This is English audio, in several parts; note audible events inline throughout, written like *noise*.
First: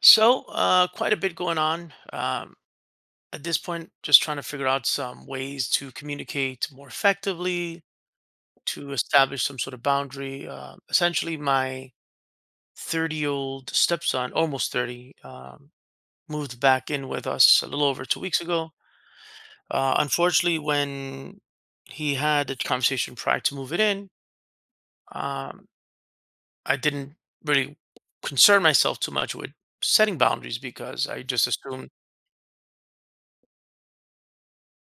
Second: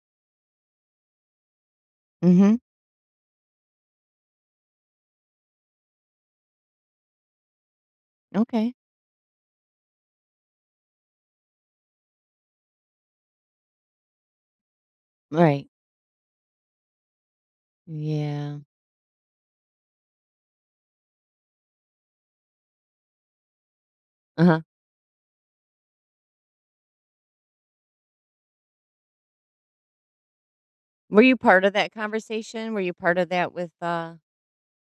So, quite a bit going on. Mhm. At this point, just trying to figure out some ways to communicate more effectively, Okay. to establish some sort of boundary. Essentially, my 30-year-old stepson, almost 30, Right. Moved back in with us a little over 2 weeks Yeah. ago. Unfortunately, when he had the conversation prior to moving in, Uh-huh. um, I didn't really concern myself too much with setting boundaries because Were I you just part of assumed, that conversation? Were you part of that with uh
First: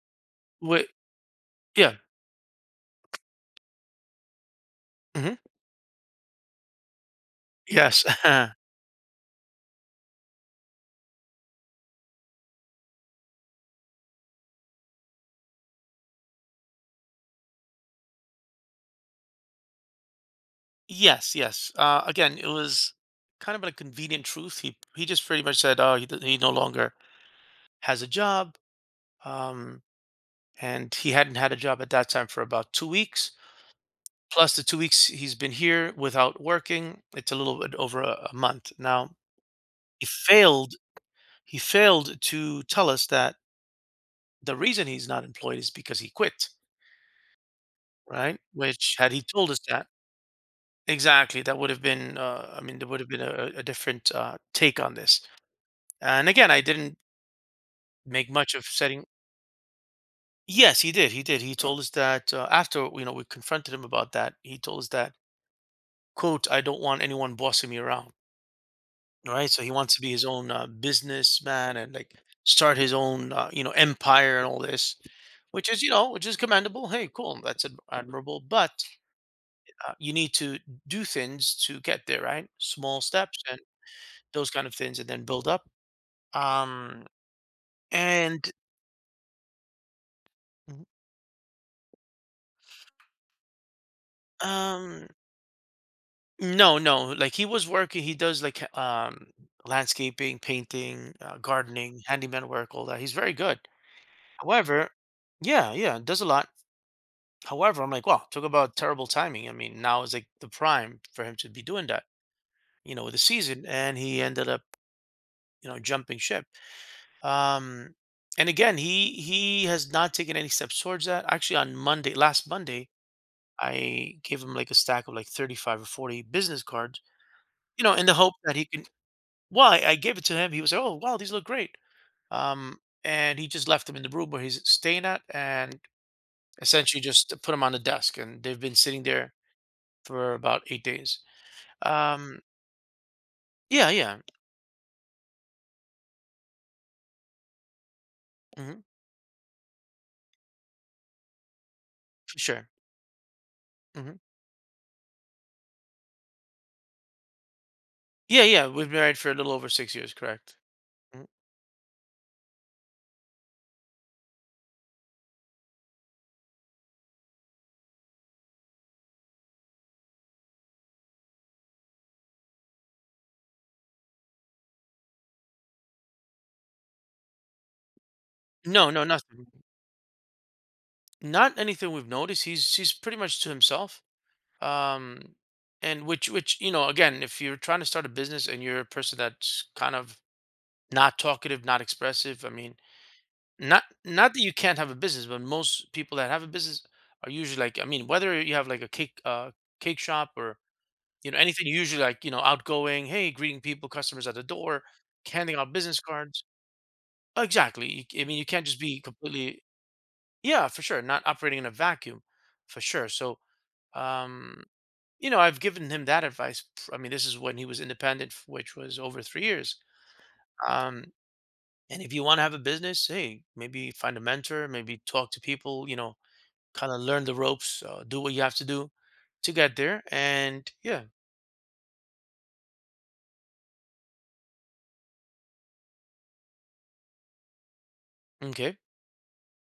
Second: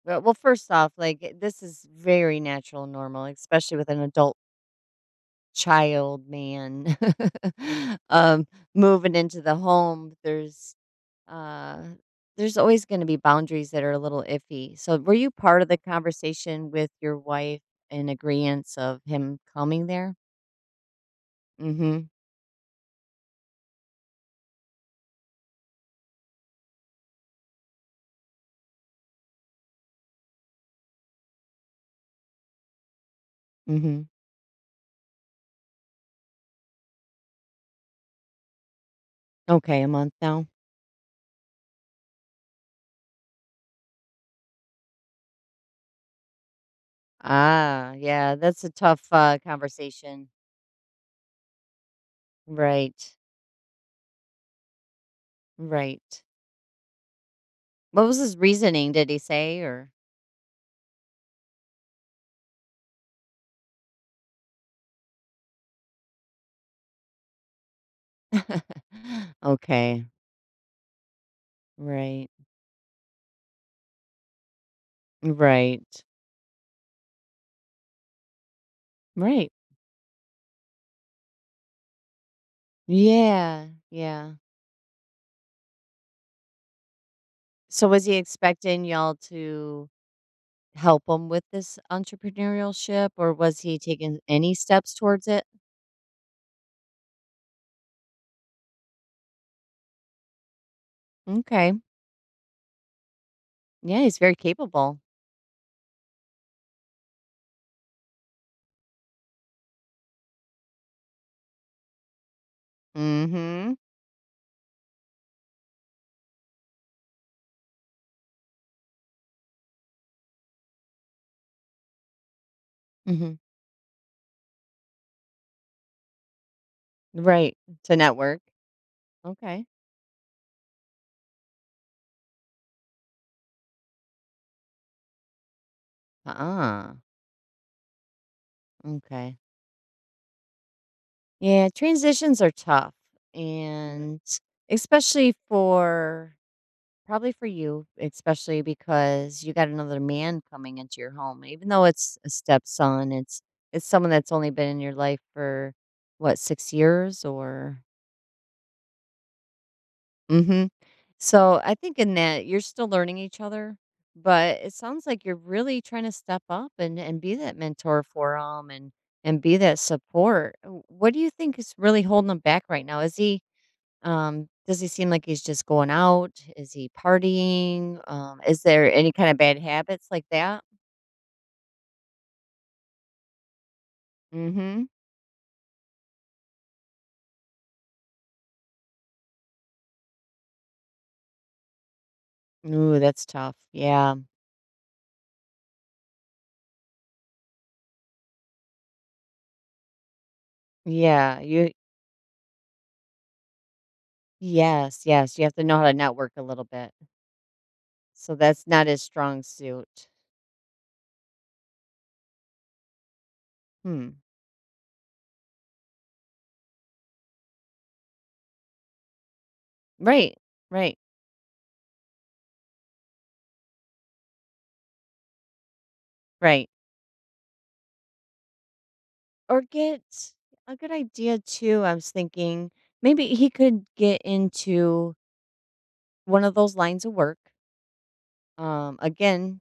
well, well first wi- off, like this is yeah. very natural and normal, especially with an adult Mhm. child man *laughs* Yes. um *laughs* moving into the home. Uh there's always going to be boundaries that are a little iffy. So were you part of the conversation with your wife in agreement of him coming there? Yes, yes. Mhm. Again, it was kind of a convenient truth. He just pretty much said, "Oh, he, he no longer has a job," um, and he hadn't had a job at that time for about 2 weeks. Mhm. Plus, the 2 weeks he's been here without working, it's a little bit over a month now. Okay, a He month now. failed. He failed to tell us that the reason he's not employed is because he quit, Ah, yeah, right? that's a Which tough, had he told us that conversation. exactly, that would have been. I mean, there Right, would have been a different take on this. right. And again, I didn't What was make his much of reasoning? setting. Did he say or Yes, he did. He did. He told us that after you know we confronted him about that. He told us that quote I don't want anyone bossing me around. *laughs* Right. So he wants to okay, be his own businessman and like right, start his own you know empire and all this, which is right, you know which is commendable. Hey, cool. That's admirable. But right. You need to do things to get there. Right. Small steps and Yeah, yeah. those kind of things, and then build up. Um. So was he And expecting y'all to help him with this entrepreneurship or was he taking any steps um towards it? no, no. Like he was working. He does like landscaping, painting, Okay. gardening, handyman work, all that. He's very good. Yeah, he's very However, capable. yeah, yeah, does a lot. However, I'm like, wow, talk about terrible timing. I mean, now is like the prime for him to be doing that, you know, with the season, Mhm. and he ended up, you know, jumping ship. Um, and again, he has not taken any steps towards that. Actually, on Monday, last Monday, Mhm. I gave him like a stack of like 35 or 40 business cards, Right. you know, To in the hope network. that he can. Okay. Well, I gave it to him. He was like, "Oh, wow, these look great." Um, and he just left them in the room where he's staying at, and Uh-uh. essentially just put them on the desk, and they've been sitting there Okay. for about 8 days. Yeah, Um, transitions are tough, mhm, yeah, yeah, and especially for probably for you, especially hmm because you got another man coming into your home. Even though it's a for sure. stepson, it's someone Hmm. that's only been in your life for what, 6 years or Yeah, yeah, we've been married for a little over 6 years, correct? mhm. Mhm. So, I think in that you're still learning each other, but it sounds like you're really trying to step up and be that mentor for him and be that support. What do you think is really holding him back right now? Is he? Does he seem like he's just going out? Is he partying? Is No, there no, any kind of nothing, bad habits like that? not anything we've noticed. He's pretty much to himself. Mhm. Um, and which you know, again, if you're trying to start a business and you're a person that's kind of not talkative, not expressive, I mean Ooh, that's tough. not Yeah. not that you can't have a business, but most people that have a business are usually like, I mean, whether you have like a cake shop or you know Yeah, anything, you you usually like, you know, outgoing, hey, greeting people, customers at the door, Yes, yes, you have handing to out know how to business network a cards. little bit. Exactly. I So mean, you can't that's just not his be strong completely suit. yeah, for sure, not operating in a vacuum, for sure. So, Hmm. um, you know, I've given him that advice. I mean, this is when he was independent, which was over 3 years. Right. Right. Um, and if you want to have a business, hey, maybe find a mentor, maybe talk to people, you know, Right. kind of learn the ropes, do what you have to do to Or get get there. And a good yeah, idea too. I was thinking maybe he could get into one of those lines of work. okay, Again,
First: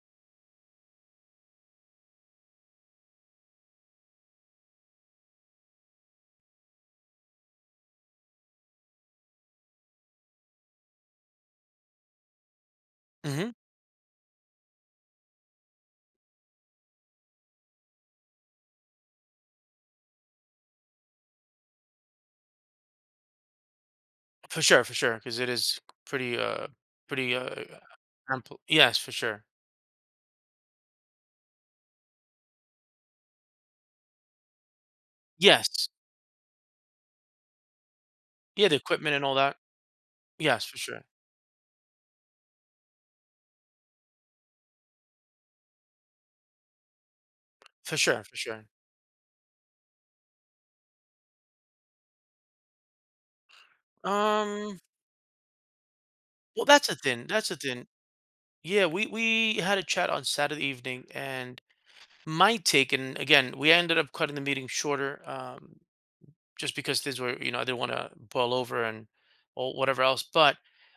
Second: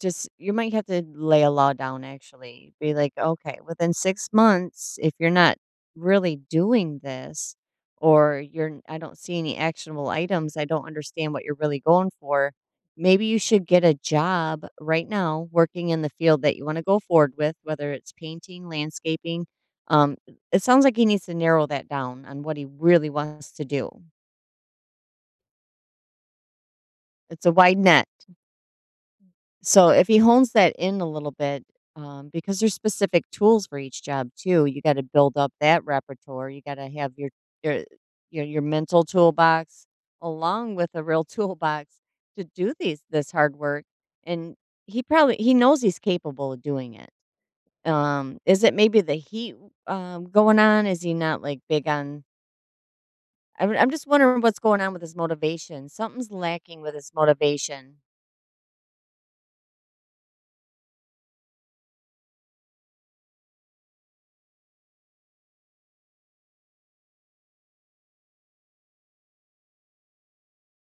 just you might have to lay a law down actually. Be like, "Okay, within 6 months, if you're not really doing this or you're I don't see any actionable items, I don't understand what you're really going for, maybe you hmm should get a job right now working in the field that you wanna go forward with, whether it's painting, landscaping." Um, it sounds like he needs to narrow that down on what he really wants to do. For sure, because it is pretty, uh, pretty It's a wide net. ample. Yes, for sure. So if he hones that in a little bit, because there's specific tools for each job too, you got to build up that Yes, repertoire. You got to have your your yeah, the mental equipment and all that. toolbox Yes, along for with sure, a real *laughs* toolbox to do these this hard work. And he knows he's capable of doing it. for sure, for Is sure. it maybe the heat going on? Is he not like big on? I'm just wondering what's Um, going on with his motivation. Something's well, lacking that's with a his thing. That's a thing. motivation. Yeah, we had a chat on Saturday evening, and my take, and again, we ended up cutting the meeting shorter. Just because things were, you know, I didn't want to boil over and or whatever else. But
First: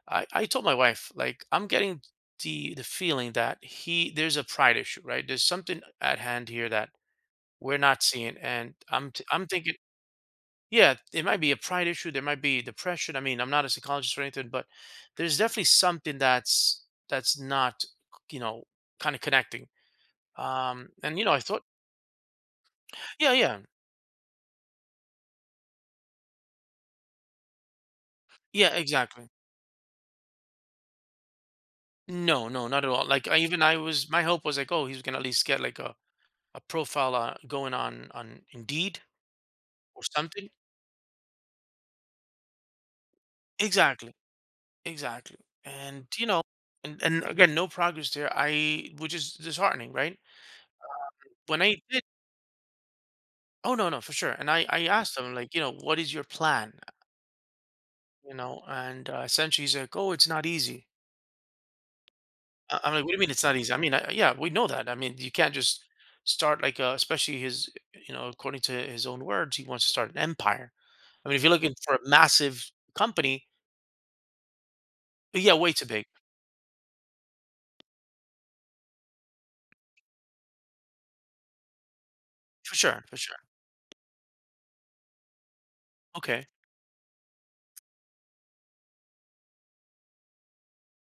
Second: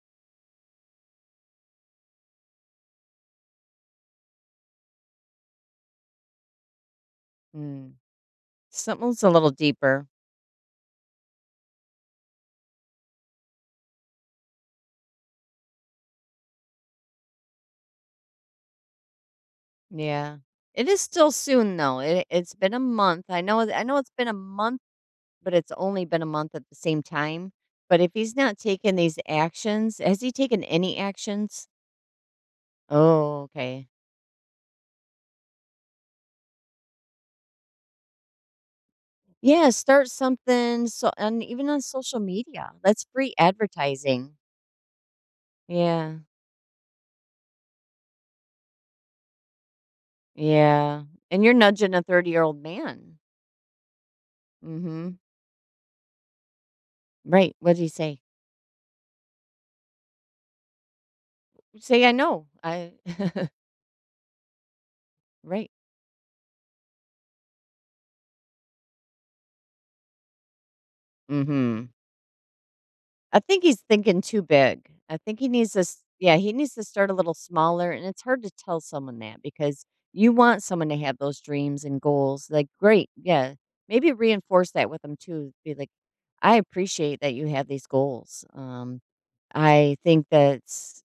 I told my wife, like, I'm getting the feeling that he there's a pride issue, right? There's something at hand here that we're Mm. not seeing, and Something's a I'm little thinking, deeper. yeah, it might be a pride issue, there might be depression. I mean, I'm not a psychologist or anything, but there's definitely something that's not, you know, kind of connecting. Yeah. It is And you still know, I thought, soon though. It it's been a month. yeah, yeah, I know it's been a month, but it's only been a month at the same time. But if he's not yeah, taking these exactly. actions, has he taken any actions? No, no, not at all. Like I, Oh, even I okay. was, my hope was like, oh, he's gonna at least get like a profile going on Indeed Yeah, or start something. something so and even on social media. That's free Exactly, advertising. exactly. And Yeah. you know, and again, no progress there. I which is disheartening, right? Yeah. And you're When I nudging a did, 30-year-old man. oh no, no, for sure. And I Mhm. asked him like, you know, what is your plan? Right. What did he say? You know, and essentially he's like, oh, it's not easy. Say, "I know, I." I'm like, what do you mean it's *laughs* not easy? I mean, I, yeah, we know that. I mean, you can't Right. just start like, especially his, you know, according to his own words, he wants to start an empire. I mean, if you're looking Mhm. for a massive I company think he's thinking too big. I think he yeah, needs way to too s big. yeah, he needs to start a little smaller, and it's hard to tell someone that because you want someone to have those dreams and goals, like, For sure, "Great, for sure. yeah." Maybe reinforce that with them too, be like, Okay. "I appreciate that you have these goals, I think that's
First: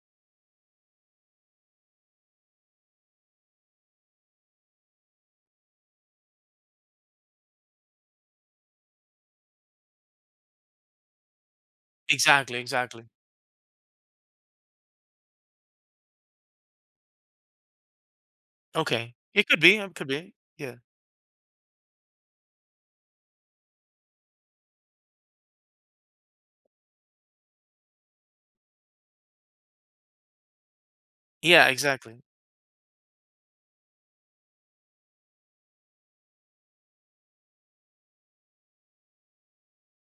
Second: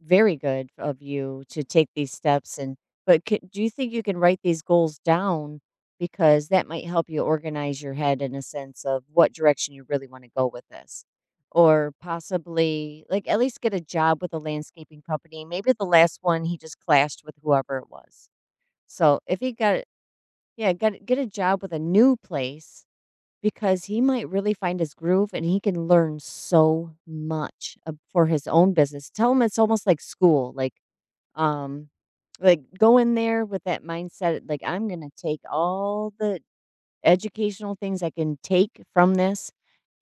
very good of you to take these steps and but c do you think you can write these goals down because that might help you organize your head in a sense of what direction you really want to go with this, or Exactly, possibly exactly. like at least get a job with a landscaping company? Maybe the last one he just clashed with whoever it was, Okay. so if It he could be, got it could be. yeah Yeah. Get a job with a new place because he might really find his groove and he can learn so much for his own business. Tell him it's almost like school. Yeah, um, exactly. like, go in there with that mindset, like, 'I'm gonna take all the educational things I can take from this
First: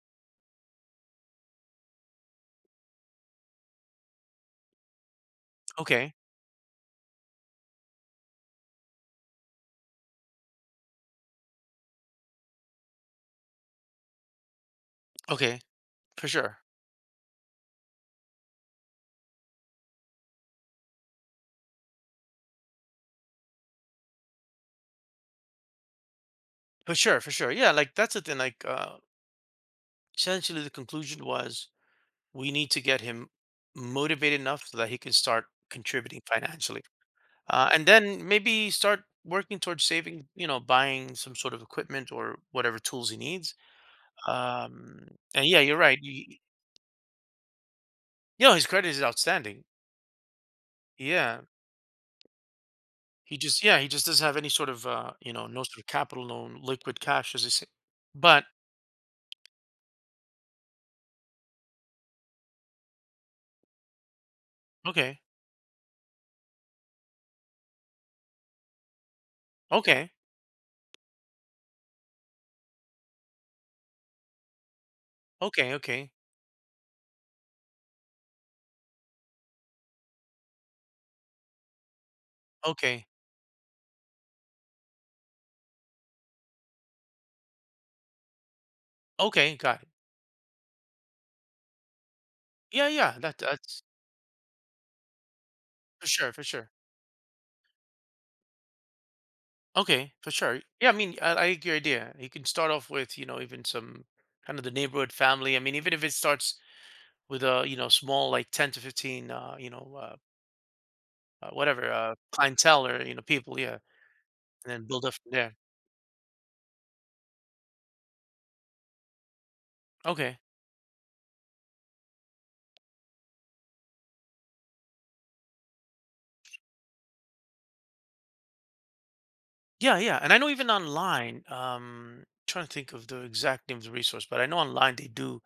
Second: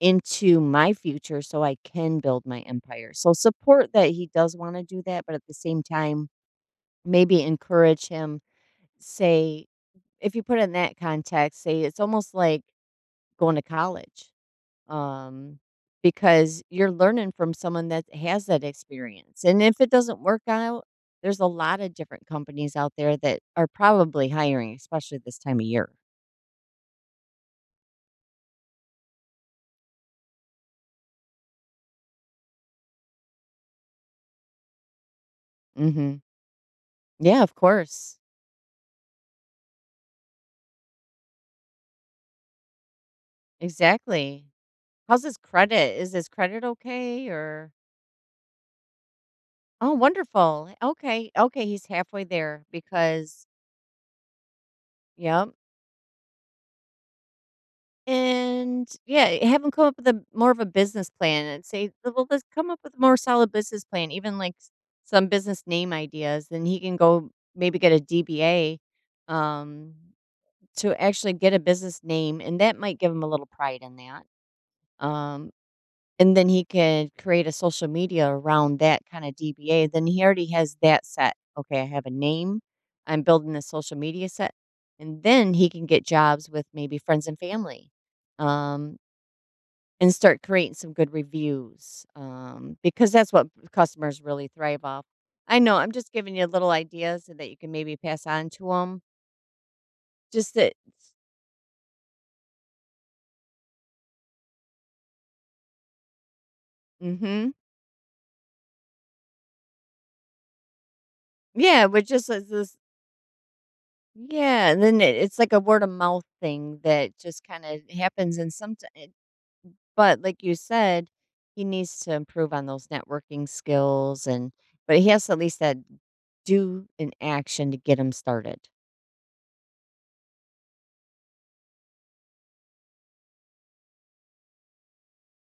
into my future so I can build my empire.'" So, support that he does wanna do that, but at the same Okay. time, maybe encourage him, say if you put it in that context, say it's almost like going to college um, Okay. For sure. because you're learning from someone that has that experience. And if it doesn't work out, there's a lot of different companies out there that are probably hiring, especially this time of year. For sure, for sure. Yeah, like that's the thing. Essentially the conclusion was we need to get him motivated enough so that he can start Hmm. contributing financially. Yeah, of And course. then maybe start working towards saving, you know, buying some sort of equipment or whatever tools he needs. Exactly. Um How's his and yeah, you're credit? right. Is You, his credit okay? Or, You know, his credit is outstanding. oh, wonderful. Okay. Yeah. Okay. He's halfway there He because, just yeah, he just doesn't have any sort of you know, yep. no sort of capital, no liquid cash as they say. But And, yeah, have them come up with a more of a business plan and say, "Well, let's come up with a more solid business plan," even, like, s okay. some business name ideas, then he can go maybe get a DBA, um, Okay. to actually get a business name, and that might give him a little pride in that, um, Okay, okay. and then he can create a social media around that kinda DBA, then he already has that set. "Okay, I have a name, Okay. I'm building a social media set," and then he can get jobs with maybe friends and family, um, Okay, got it. and start creating some good reviews, Yeah, because yeah, that's that what that's customers really thrive off. I know, I'm for just sure, giving for you little sure. ideas so that you can maybe pass on to them. Okay, for Just sure. that Yeah, I mean, I like your idea. You can start off with, you know, even some kind of the neighborhood family. I mean, even if it starts with mhm. a, you know, small like 10 to 15 you know, Yeah, whatever, but just as this clientele or, you know, people, yeah, and yeah, and then then build up it from it's like there. a word of mouth thing that just kinda happens and someti but Okay. like you said, he needs to improve on those networking skills and but he has to at least that do an action to get him started. Yeah, yeah. And I know even online, trying to think of the exact name of the resource, but I know online they do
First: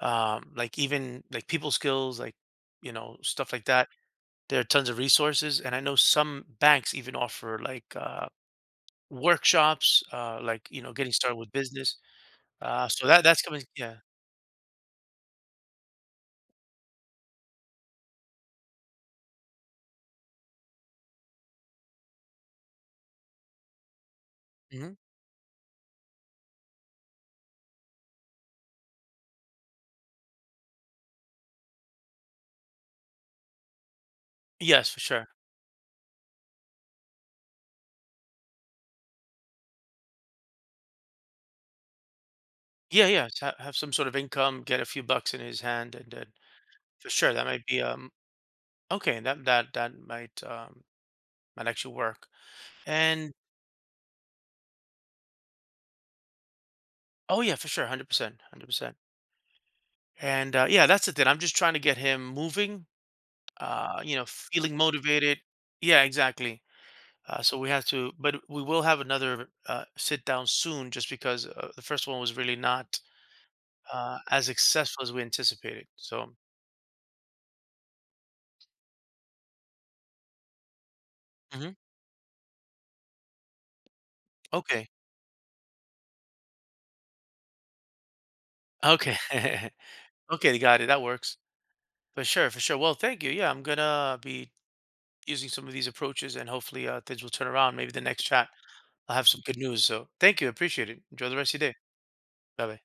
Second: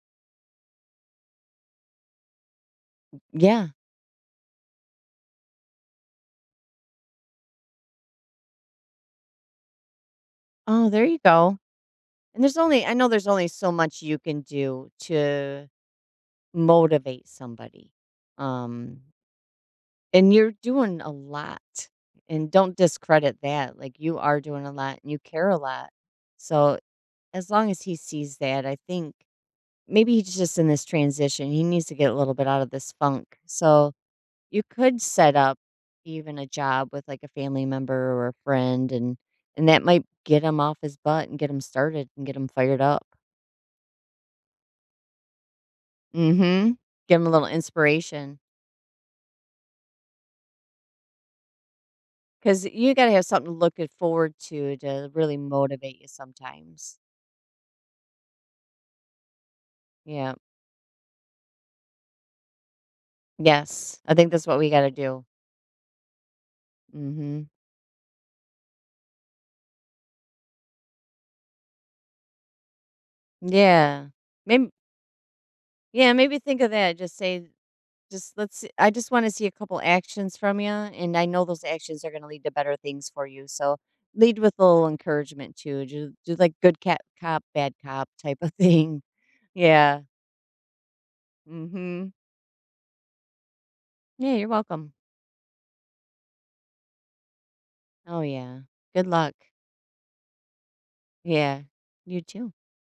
like even like people skills, like you know stuff like Yeah. that. There are tons of resources, and I know some banks even offer like workshops, like you Oh, know there getting you started with go. business. And there's only I So know that there's that's only coming. so Yeah. much you can do to motivate somebody. Um, and you're doing a lot. And don't discredit that. Like you are doing a Hmm. lot and you care a lot. So as long as he sees that, I think maybe he's just in this transition. He needs to get a little bit out of this funk. So you Yes, for could sure. set up even a job with like a family member or a friend and that might get him off his butt and get him started and get him fired up. Yeah, yeah. Have some sort of income, get a few bucks in his hand, and then Mhm. for Them a sure that little might be inspiration, okay. That might actually work. cause you gotta have And something to look it forward to really motivate you sometimes. oh yeah, for sure, 100%, 100%. Yeah. And, yeah, that's the thing, I'm just trying to get him moving, Yes, I you know, think that's what we feeling gotta do. motivated. Yeah, exactly. Mhm. So we have to but we will have another, sit down soon just because, the first one was really not, Yeah. As Maybe. successful as we anticipated, Yeah, so maybe think of that, just say just let's see I just wanna see a couple actions from you, and I know those mhm. actions are gonna lead to better things for you, so lead with a little Okay. encouragement too. Do like good cat cop, bad cop type of thing. *laughs* Okay. *laughs* Yeah. Okay, got it, that works. Mhm. For sure, for sure. Well, thank you, yeah, I'm gonna Yeah, you're be welcome. using some of these approaches and hopefully, things will turn around. Maybe the Oh, next chat, yeah. Good I'll have luck. some good news, so thank you, appreciate it. Enjoy the rest Yeah, of your day. you do. Bye-bye.